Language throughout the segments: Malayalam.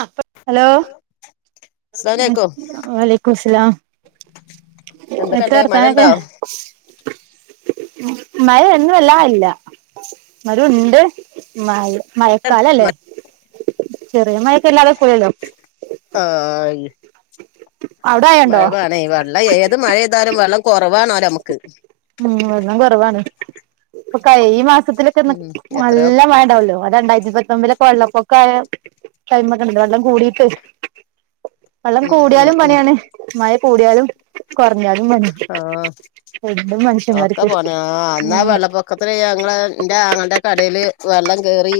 ആഹ് ഹലോ അസ്സലാമലൈക്കും വാലൈകുമുസ്സലാം എന്തൊക്കെ എന്തൊക്കെണ്ട് മഴ വർത്താനൊക്കെ ഉണ്ടോ മയ ഇന്ന് വല്ലാതെല്ലാ ഇന്നാലുംണ്ട് മയ മയക്കാലല്ലേ ചെറിയ മയക്കല്ലാത്ക്കൂലല്ലോ ആയി അവിടെ മഴയുണ്ടോ മഴ വേണേയ് വെള്ളം ഏത് മഴ താലും വെള്ളം കുറവാണോലോമ്മക്ക് ഉം വെള്ളം കൊറവാണ് ഇപ്പ കയ് ഈ മാസ ത്തിലക്കെന്ന് ഉം എത്രയോ നല്ല മയണ്ടാവല്ലോ ആ രണ്ടായിര റമ്പിലൊക്കെ വെള്ളപ്പൊക്കായ ടൈമൊക്കെണ്ടലോ വെള്ളം കൂടീട്ട് വെള്ളം ഉം ഉം കൂടിയാലും ഉം പണിയാണ് മയ കൂടിയാലും കൊറഞ്ഞാലും പണി ആഹ് രണ്ടും ഒക്കെ മനുഷ്യന്മാർക്ക് പണി ആ അന്നാ ഉം വള്ളപൊ ക്കത്തില് ഞങ്ങള് ന്റെ ആങ്ങൾടെ കടേല് വെള്ളം കേറി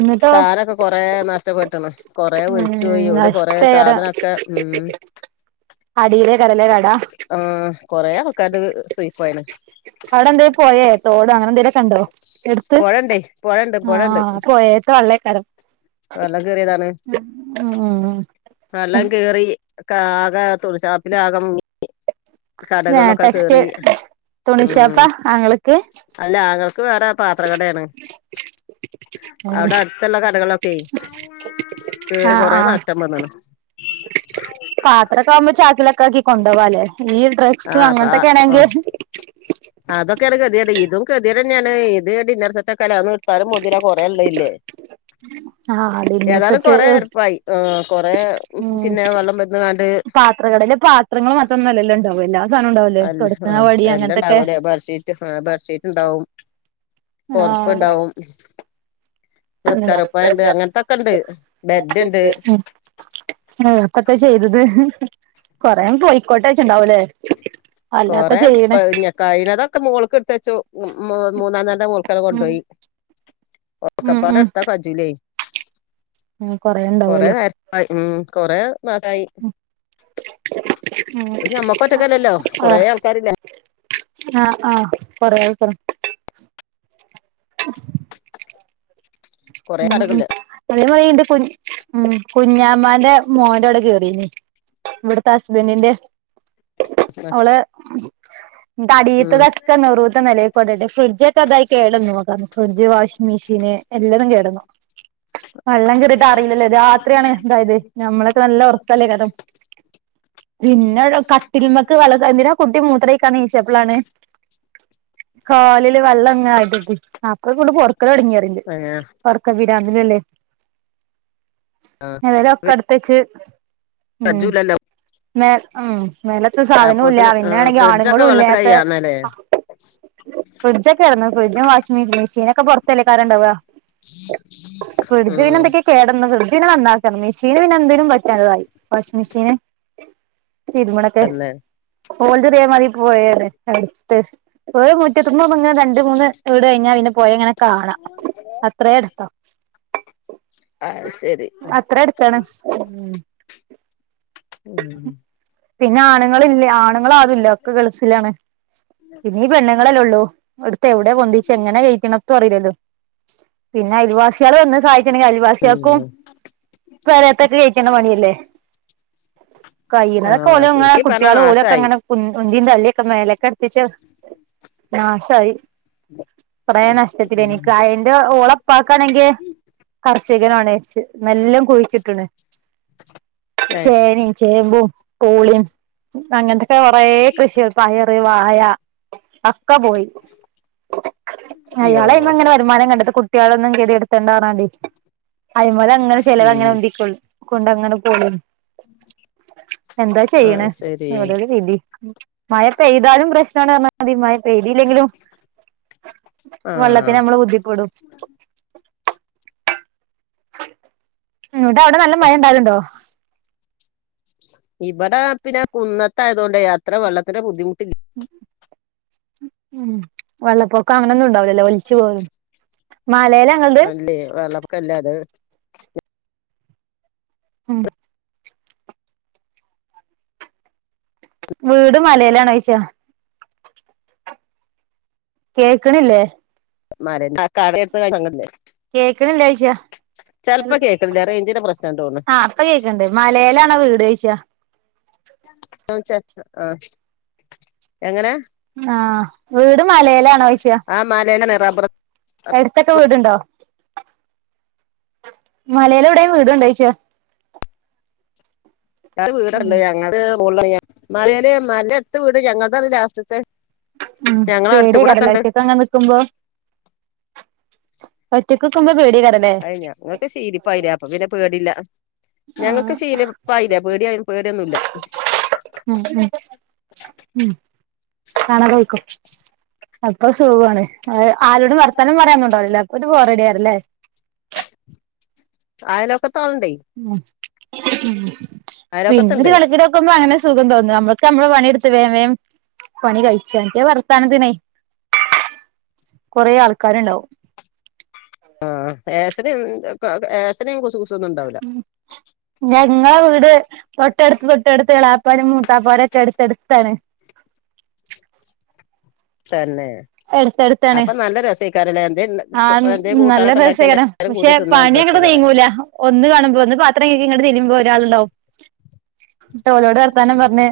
എന്നിട്ടോ സാനൊക്കെ കൊറേ നഷ്ടപ്പെട്ടണ്ണ് കൊറേ ഉം ഒലിച്ചു പോയി ഓല് കൊറേ നഷ്ടകരം സാധനൊക്കേ ഉം അടിയിലേക്കരല്ലേ കട ഉം കൊറേ ആൾക്കാരത് സുയിപ്പായിന് അവടെന്തേലും പൊയേ തോട് അങ്ങനെന്തേലൊക്കെണ്ടോ എടുത്ത് പൊഴണ്ടേ പൊഴണ്ട് പൊഴണ്ട് ആഹ് പൊയേത്തെ വള്ളേക്കാരം വെള്ളം കേറിയതാണ് ഉം ആക തുണി ഷാപ്പിലാകെ മുങ്ങി ഏ കടകളൊക്കെ ടെക്സ്റ്റൈൽ കേറി ഉം തുണിഷാപ്പാ ആങ്ങളക്ക് അല്ല ആങ്ങളക്ക് വേറെ പാത്രകടയാണ് അവടെ ആഹ് അട്ത്ത്ള്ള കടകളൊക്കെയി കേറി കൊറേ നഷ്ടം വന്നണ് പാത്രക്കാവുമ്പോ ചാക്കിലൊക്കാക്കി കൊണ്ടോവാല്ലേ ഈ ഡ്രസ്സും അങ്ങനത്തെൊക്കെയ ആണെങ്കി അതൊക്കൊണ് ഗതിയേട് ഇതും ഗതിയേടന്നെയാണ് ഇത് ടിന്നർസെറ്റെക്കെല താരം മുതിര കൊറള്ളെയില്ലേ ആഹ് ഡിന്നർ ഏതായാലും സെറ്റ് കൊറേരപ്പായി ആ കൊറെ പിന്നെ വെള്ളം വെര്ന്നകാണ്ട് ത്ര കടയിലെ പാത്രങ്ങള് മറ്റൊന്നല്ലല്ലൊ ണ്ടാവുവല്ലോ അല്ല ആ എല്ലാണ്ടാവുവല്ലേ ബെർഷീറ്റ് ആ ബെർഷീറ്റ്ണ്ടാവും ആഹ് പൊതപ്പ്ണ്ടാവും നിസ്കാരപ്പായ്ണ്ട് അങ്ങനത്തക്കണ്ട് ബെഡ്ണ്ട് ആപ്പത്തെ ചെയ്തത് കൊറേ പോയിക്കോട്ടെ വച്ചണ്ടാവല്ലേ കൊറെേ കഴീണതൊക്കെ മോള്ക്ക് എടുത്തെച്ചു മൂന്നാം നെലേടെ മോൾക്കാട് ഉം കൊണ്ടോയി ഒക്കെ പാടെട്ത്ത കജുലേ ഉ കൊറേണ്ടാവുവല്ലോ അ ഇം കൊറെ മാസായി ഉം പക്ഷ ഞമ്മക്കൊറ്റക്കല്ലല്ലോ ആഹ് ആഹ് ആഹ് കൊറേയാക്ക കൊറേ ഉം ഉം കടകളില് വന്നവയി ഇന്റെ കു ഉം കുഞ്ഞമാന്റെ മോന്റെോടെ കേറിനീ ഇവിടുത്തെസ്ബന്റിന്റെ ഓളെ ഉം തടീത്തതക്കെ നെറൂത്ത നെലേക്കൊണ്ടിട്ട് ഫ്രിഡ്ജൊക്കെതായി കേടന്നു അതാണ്ഫ്രിഡ്ജ് വാഷിംഗ് മെഷീന് എല്ലതും കേടന്നു വെള്ളം കേറിട്ട് അറീല്ലല്ലേ രാത്രിയാണ് ഇതായത് ഞമ്മളക്കെ നല്ല ഒറക്കല്ലേ കഥം പിന്നെടെ കട്ടിൽമക്ക് വെളകെന്തിനാ കുട്ടി മൂത്ര കണീച്ചപ്പളാണ് കാലില് വെള്ളംങ്ങ ആയ്ത് ആപ്പൊ കൊണ്ട് പൊറക്കലൊടങ്ങിയറിണ്ട് ആ പൊറക്ക വിരാന്തിലല്ലേ ആഹ് മേലൊക്കെടുത്തെച്ച് ഉം സജ്ജുല്ലല്ലോ മേ ഉം മേ സാധനോല്ല അപ്പോത്തിന് ആ പിന്നാണെങ്കിൽ ഫ്രിഡ്ജൊക്കെ ആണുങ്ങളുല്ലാത്ത വെള്ളത്തിലായി ആണല്ലേ ഫ്രിഡ്ജൊക്കെ ആയിരുന്നു ഫ്രിഡ്ജും വാഷി മെഷീനൊക്കെ പൊറത്തല്ലേയ്ക്കാരം ഇണ്ടാവ ഫ്രിഡ്ജ് പിന്നെ ഉം എന്തൊക്കെയാ കേടന്ന് ഫ്രിഡ്ജ് പിന്നെ നന്നാ ക്കർണം മിഷീന് പിന്നെ എന്തിനും പറ്റാതായി വാഷിംഗ് മിഷീന് തിര്മ്പ്ണൊക്കെ തന്നെ ഓൽത് ഇതേമാതിരി പോയത് അടുത്ത് ഒരു മുറ്റത്തുമ്പ ഇങ്ങെ രണ്ട് മൂന്ന് വീട് കഴിഞ്ഞാ പിന്നെ പൊഴ ഇങ്ങനെ കാണാം അത്രേ എട്ത്താ അയ്ശരി അത്ര എട്ത്താണ് ഉം ഉം പിന്നെ ആണ്ങ്ങളി ആണ്ങ്ങൾ ആരുല്ല ഒക്കെ ഗൾഫിലാണ് പിന്നീ പെണ്ണുങ്ങളല്ലേ ഒള്ളൂ ഇട്ത്ത് എവിടെയാ പൊന്തിച്ച എങ്ങനെ കയിക്കണം ത്തുഅറീല്ലല്ലോ പിന്നെ അയൽവാസികള് വന്ന് സഹായിച്ച്ണ്ടെങ്കിൽ അയൽവാസിൾക്കും ഉം പെരേത്തൊക്കെ കഴിക്ക്ണെ പണിയല്ലേ ആ കഴിയ്ണതൊക്കെ ഓല് ഇങ്ങെ ചുരുക്കി പറഞ്ഞാ കുട്ട്യള് ഓലൊക്കെ നാശായി അങ്ങനെ ഉം ഒന്തും തള്ളിയൊക്കെ മേലെക്കട്പ്പിച്ചു നാശായി കൊറേ നഷ്ടത്തിലേനി ഉം ഇൻക്ക് അയിന്റെ ഓളെ ഇപ്പാക്കാണെങ്കിൽ കർഷകനാണ്ച്ച് എല്ലും കുഴിച്ചിട്ട്ണ് ഏ ചേനയും ചേമ്പും പൂളിയും അങ്ങൻത്തൊക്കെ കൊറേ കൃഷികൾ പയ ർ വാഴ അഒക്കെ പോയി അയ്യോ അയാള് ഞങ്ങള് ഇങ്ങനെ വെ തുമാരം കണ്ടത് കുട്ട്യളൊന്നും കെതി എട്ത്തെണ്ടാ ർഞ്ഞാണ്ടെ അയ്മല് അങ്ങനെ ഉം ചെലവങ്ങനെ ഉന്തി കൊ കൊണ്ടങ്ങനെ പോയിനി എന്താ ചെയ്യ്ണ് അത് ശരി ഒരോരൊ വിധി മഴ പെയ്താലും പ്രശ്നാണ് പറഞ്ഞ അത് ഈ മഴ പെയ്തില്ലെങ്കിലും ആ വെള്ളത്തിന് നമ്മള് ബുദ്ധിപ്പെടും ന്ന്ട്ട് അവിടെ നല്ല മഴ ഇണ്ടാവല്ണ്ടോ ഇബടെ പിന്നെ കുന്നത്തായതോണ്ടെ അത്രെ വെള്ളത്തിന് ബുദ്ധിമുട്ടില്ല ഉം വെള്ളപ്പൊക്കം അങ്ങനൊന്നും ഇണ്ടാവുലല്ലോ ഒലിച്ചു പോവല് അല്ലേ വെള്ളപൊക്കല്ല അത് ഉം വീട് മലേലാണോയിച്ച കേക്ക്ണില്ലേ? മലൻ [unintelligible] അങ്ങല്ലേ കേക്ക്ണ്ല്ലേ ഓയ്ചാ കേൾക്കണില്ല റേഞ്ചിന്റെ പ്രശ്നം തോന്നുന്നു ആഹ് ഇപ്പ കേക്ക്ണ്ട് മലേലാണോ വീട് ചോയിച്ച ചോയ്ച്ച ആഹ് എങ്ങനെ ആഹ് വീട് മലേലാണോ ചോയിച്ച മലേലെന്നെ റബ്ബറ് എട്ത്തൊക്കെ വീട്ണ്ടോ മലയിൽ എവിടേം വീട്ണ്ടോയ്ച്ച രണ്ട് ഉം വീടാള്ളെ ഞങ്ങൾത് മോൾളാണ് മലേല് മലെന്റെ അട്ത് വീട്ല്യാ ഞങ്ങൾതാണ് ലാസ്റ്റ്ത്തെ ആഹ് പേടി എയ്ക്കാരംലേ ഒറ്റക്ക് അങ്ങനെ നി ക്ക്മ്പോ ഒറ്റക്ക്ക്ക്മ്പോ പേടി എയ്ക്കാരല്ലേ? ക്കെ ശീലിപ്പായിലെ അപ്പൊ പിന്നെ പേടില്ല. ആ ഞങ്ങക്ക് ശീലി ഇപ്പായിലെ പേടിയ പേടി ഒന്നുല്ല. ഉം ഉം ഉം കാണാതെ പൊയ്ക്കോ. അപ്പൊ സുഗുആണ് ആരോടും വർത്താനം പറയാന്നോണ്ടാവുലല്ലോ അപ്പൊ ഒരു ബോറഡിയാണ്ലെ? അയലോക്കത്താൾണ്ടേ. ഉം ഉം പിന്നൊരു അയലോക്കത്തുണ്ട് കലപില ക്കുമ്പ അങ്ങനെ സുഖം തോന്നും അമ്മള്ക്ക് അമ്മളെ പണി എട്ത്ത് വേം വേം പണി കഴിച്ച മറ്റേ വർത്താനത്തിനേ കൊറേ ആൾക്കാര്ണ്ടാവും. ആഹ് ഏസണിം ക്കെ ഏസണിം കുസു കു ഉം ഞങ്ങളെ വീട് തൊട്ടെട്ത്, തൊട്ടെട്ത്ത്, എളാപ്പാരും മൂത്താപ്പാരക്കെ, എട്ത്തെ ട്ത്ത് ആണ്. തന്നെ, എടുത്തടുത്താണ് അപ്പൊ നല്ല രസൈക്കാരല്ലെ? എന്തേ ണ്ട ആഹ്, ന നല്ല രസേകാരം. പശെ, തിന്നാൻ പണി അങ്ങട് രസേക്കാരം നീങ്ങൂല. ഒന്ന് കാണുമ്പോ, ഒന്ന് പാത്രം കയ്‌കി ഇങ്ങട്ട് തിരിമ്പോ, ഒരാള്ണ്ടാവും. ത്ത, ഓലോട് വർത്താനം പർഞ്ഞ്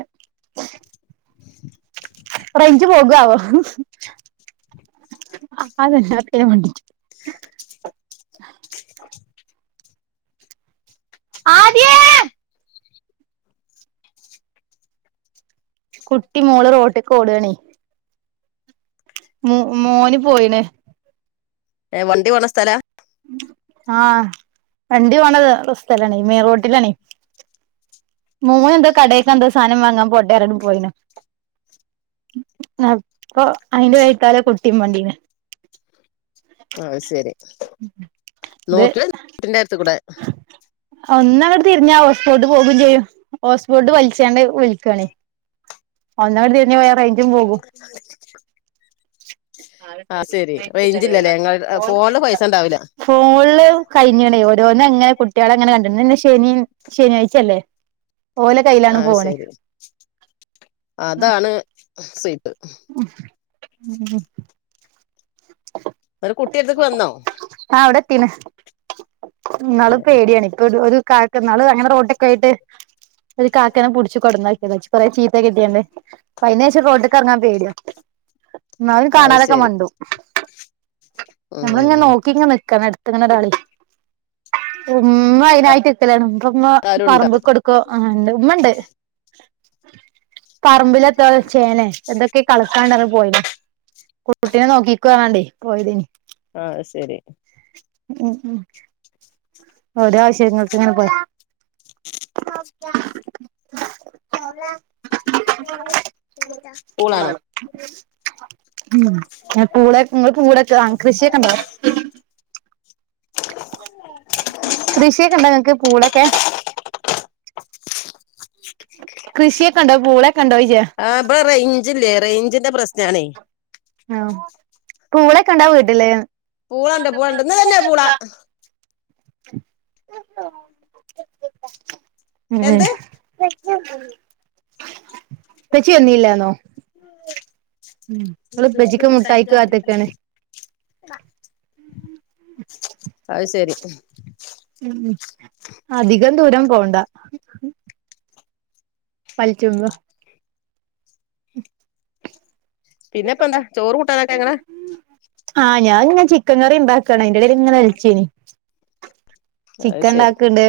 റൈഞ്ച് പോകാവോ.? അത്, ഹാപ്പി ആവാ മേണ്ടിറ്റ്. ആദ്യെ. കുട്ടി, മോള്, റോട്ട്ക്ക് ഓഡാണെയ്. മു, മോന്, പോയിണ്. ഏ, വണ്ടി പോണ സ്ഥല? ആഹ്, വണ്ടി പോണ സ്ഥലാണ്. മെയ് റോട്ടിലാ ണയ്. മോനെ ന്തോ, കടേക്കന്ധോ സാദനം വാങ്ങാ പോട്ടെന്ന് പറഞ്ഞു. പോയിണ്. അപ്പൊ, അയിന്റെ വൈത്താല കുട്ടിം മണ്ടീന്. ആഹ്, അഹ്സെരി, ഇത് നോക്കി [unintelligible] കുട്ടി ന്റെ ടുത്ത് കൂടെ. ഒന്നങ്ങട്ട് തിരിഞ്ഞ, ഹോസ്പോട്ട് പോകു ചെയ്യും. Hotspot വലിച്ചാണ്ട് will ക്കാണയ്. ഒന്നങ്ങട് തിരിഞ്ഞ, വേം റൈഞ്ചും പോകും. അത് ആഹ് ശെരി റേഞ്ചില്ലല്ലേ ഇങ്ങൾ ഫോണില് പൈസ ഉണ്ടാവില്ല [unintelligible] ഫോണ്ള് കഴിഞ് ണ്, ഓരോന്ന ങ്ങനെ കുട്ട്യേള ങ്ങനെ കണ്ട്. ഇന് ന്ന ശെനിം, ശനിയാച ല്ലേ.? അഹ്, ശെരി അതാണ്. സുയ്പ്. [unintelligible] ന്ട്, കുട്ടി എട്ത്ക്ക് വന്നോ? ആഹ്, അവിടെ എത്തിണ്. ഇന്നാളും പേ ടിയാണ്. ഒരു, ഒരു, കാക്ക. ന്നാള് അങ്ങനെ റോട്ക്കെയിട്ട്, ഒരു കാക്കനെ പുഡ്ച് കൊടന്നാക്കി. ഇളച്ചി കുറേ ചീത്തകിട്ടി അന്ന്. പ്പ, അയിന് ശേഷം റോട്ക്ക് എർങ്ങാൻ പേടിയാ. ന്നാലും, അത് കാണാതൊക്ക ശെരി മണ്ടും. ഞമ്മള്, ഇങ്ങ ഉം നോക്കിങ്ങ നിക്കണം അടുത്ത്ങ്ങനെ ഒരാള്. ചുമ്മാ, അയി നായിട്ട്. ലാണ്. പ്പ, മ്മ ആരുണ്ടോ പറമ്ബ്ക്ക് കൊടുക്കും-അങ്ങനെ, ഉമ്മ ണ്ട്. പറമ്പിലെന്തോ, ചേന, എന്തൊക്കെ കളക്കാന്ണ്ട്, ന്ന് പറഞ്ഞു. പോയിണ്, കുട്ടീനെ നോക്കി. ആണ്ട്, പോയതയ്നി. ആഹ്, അഹ് സരി. ഉം, ഉം, ഓരോ, ആവശ്യങ്ങൾക്ക് ങ്ങനെ- പോയി? [unintelligible] പൂള്, ആണോ? ഉം, എ, പൂളെ, ങ്ങൾ പൂളെ [unintelligible] കൃഷിയൊക്കെ ണ്ടോ? കൃഷിയൊക്ക ണ്ടോ, ങ്ങക്ക്. പൂളക്കെ? കൃഷിയൊക്കെ ഉണ്ടോ പൂളൊക്കെ ഉണ്ടോ ചോദിച്ചേ ആഹ്, ഇപടെ റേഞ്ചില്ലേ- റേയ്ഞ്ചിന്റെ പ്രസ്നണേ? ആഹ്, പൂളക്കെ ണ്ടോ വീട്ടില്? പൂളണ്ട് പൂളണ്ട് ഇന്ന് തന്നെ പൂള ഉം, എന്ത് [unintelligible] വന്നീല്ലാന്നോ ഉം ഓള്, ഓള് പ്പച്ചിക്ക്, ഉപ്പച്ചിക്ക് മുട്ടായിക്ക് കാത്ത് കാത്ത്ക്കാണ് ക്കാണ്. അഹ്, ശരി. ഉം, അധികം ദൂരം പോണ്ട. പൾച്ച്മ്പം- പിന്നെപ്പ ന്താ, ചോറ് കുട്ടാനക്കെങ്ങണ ആഹ്, ഞാൻ ഇങ്ങനെ ചിക്കൻ കറി ഉണ്ടാക്കണ്. അതിന്റെ ഇടയിലിങ്ങനെ വിളിചയിനി. അത് ശെരി ചിക്കൻണ്ടാക്കണ്ട്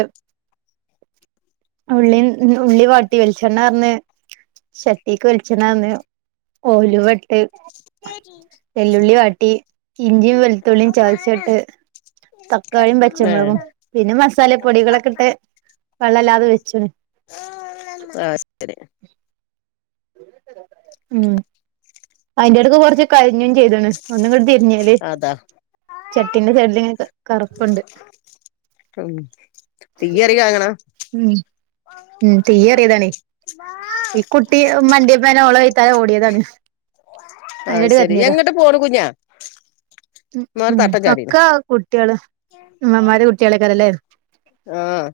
ഉള്ളി ഉള്ളി വാട്ടി വെളിച്ചെണ്ണ ആർന്ന് ചട്ടിക്ക് വെളിച്ചണ്ണാർന്ന് ഉലുവ ഇട്ട് വല്ലുള്ളി വാട്ടി ഇഞ്ചിയും വെളുത്തുള്ളിയും ചതിച്ചട്ട് തക്കാളിയും പച്ചമുളകും ഏഹ് പിന്നെ മസാലപ്പൊടികളൊക്കെ ഇട്ട് വെള്ളംല്ലാതെ വെച്ച് ആഹ് [unintelligible] ഉം അയിന്റെ എടക്ക് കൊറച്ച് കരിഞ്ഞും ചെയ്താണ് ഒന്നും ഇങ്ങോട്ട് തിരിഞ്ഞല് അതാ ചട്ടീന്റെ സയിഡിൽ കറുപ്പുണ്ട് [unintelligible] അങ്ങനെ ഉം, ഉം, തീ ഏറിതാണയ്. ഈ കുട്ടി മണ്ടിയപ്പന്നെ ഓളെ ബൈത്താലെ ഓടിയതാണ് അയിന്റെടേല് അയ്ശരി കരിഞ്ഞതാ കുട്ടികള് ഉമ്മമാര് കുട്ടികളൊക്കെറല്ലേ ആഹ്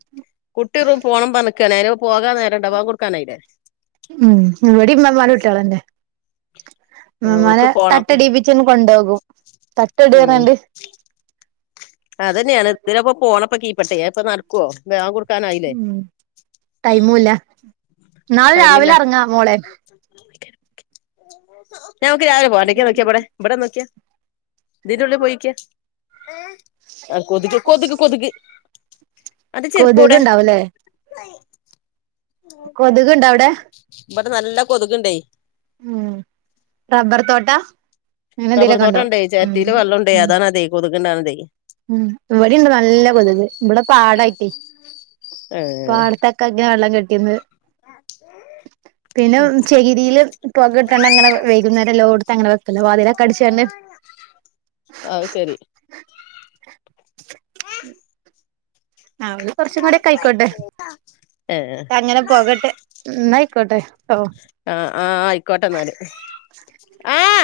കുട്ടികൾ പോണം പറഞ്ഞ് നിക്കാണ് അതിന് പോകാൻ നേരണ്ടാ ബാങ്ക് കൊടുക്കാനായില്ലേ ഉം ഇവിടെ ഇമ്മരും കുട്ടികളന്നെ നമ്മള് ഓൾക്ക് പോണം തട്ടടിപ്പിച്ചങ്‌ കൊണ്ടുപോകും തട്ടം ഇടാനൊണ്ട് അത് തന്നെയാണ് ഇതിലപ്പോ പോണപ്പോ ഈ പക്ഷെ ഇപ്പ നടക്കുവോ ഞാൻ കൊ ഉം ടൈമുംല്ല നാളെ രാവിലെ ഇറങ്ങാം മോളെ [unintelligible] നമക്ക് രാവിലെ പോകാം ഇങ്ങോട്ട് നോക്കിയ മോളെ ഇവിടെ നോക്കിയാ ഇതിന്റെഉള്ളിൽ പോയിരിക്ക ആഹ് ആഹ് കൊതുക് കൊതുക് കൊതുക് അന്റെ കൊതുക് ചെരുപ്പടെ ഇണ്ടാവുംല്ലേ കൊതുക് ഇണ്ടോ അവിടെ ഇവിടെ നല്ല കൊതുക്ണ്ടേ ഉം റബർ തോട്ടാ റബർ തോട്ടണ്ടേ ചെരട്ടിൽ വെള്ള ഉണ്ടേ അതാണേ കൊതുക് ഉണ്ടാണതേ ഉം ഇവിടെണ്ട് നല്ല കൊതുക് ഇവിടെ പാടായിട്ട് ഏഹ് പാടത്ത കഴുകുന്ന വെള്ളം കെട്ടിയിന്ന് പിന്നെ ചകിരിയിൽ പുക ഇട്ടാണ്ട് അങ്ങനെ വൈകുന്നേരം ല്ലോടുത്ത് അങ്ങനെ വെക്കൽ വാതിലൊക്ക അടച്ചുകാണ്ട്. ആഹ് ശരി അവള് കുറച്ചും കൂടി കഴിക്കോട്ടെ [inaudible] അങ്ങനെ പോകട്ടെ ന്നാ ആയിക്കോട്ടെ ഓഹ് ആഹ് ആഹ് ആയിക്കോട്ടെ എന്നാല് ആഹ്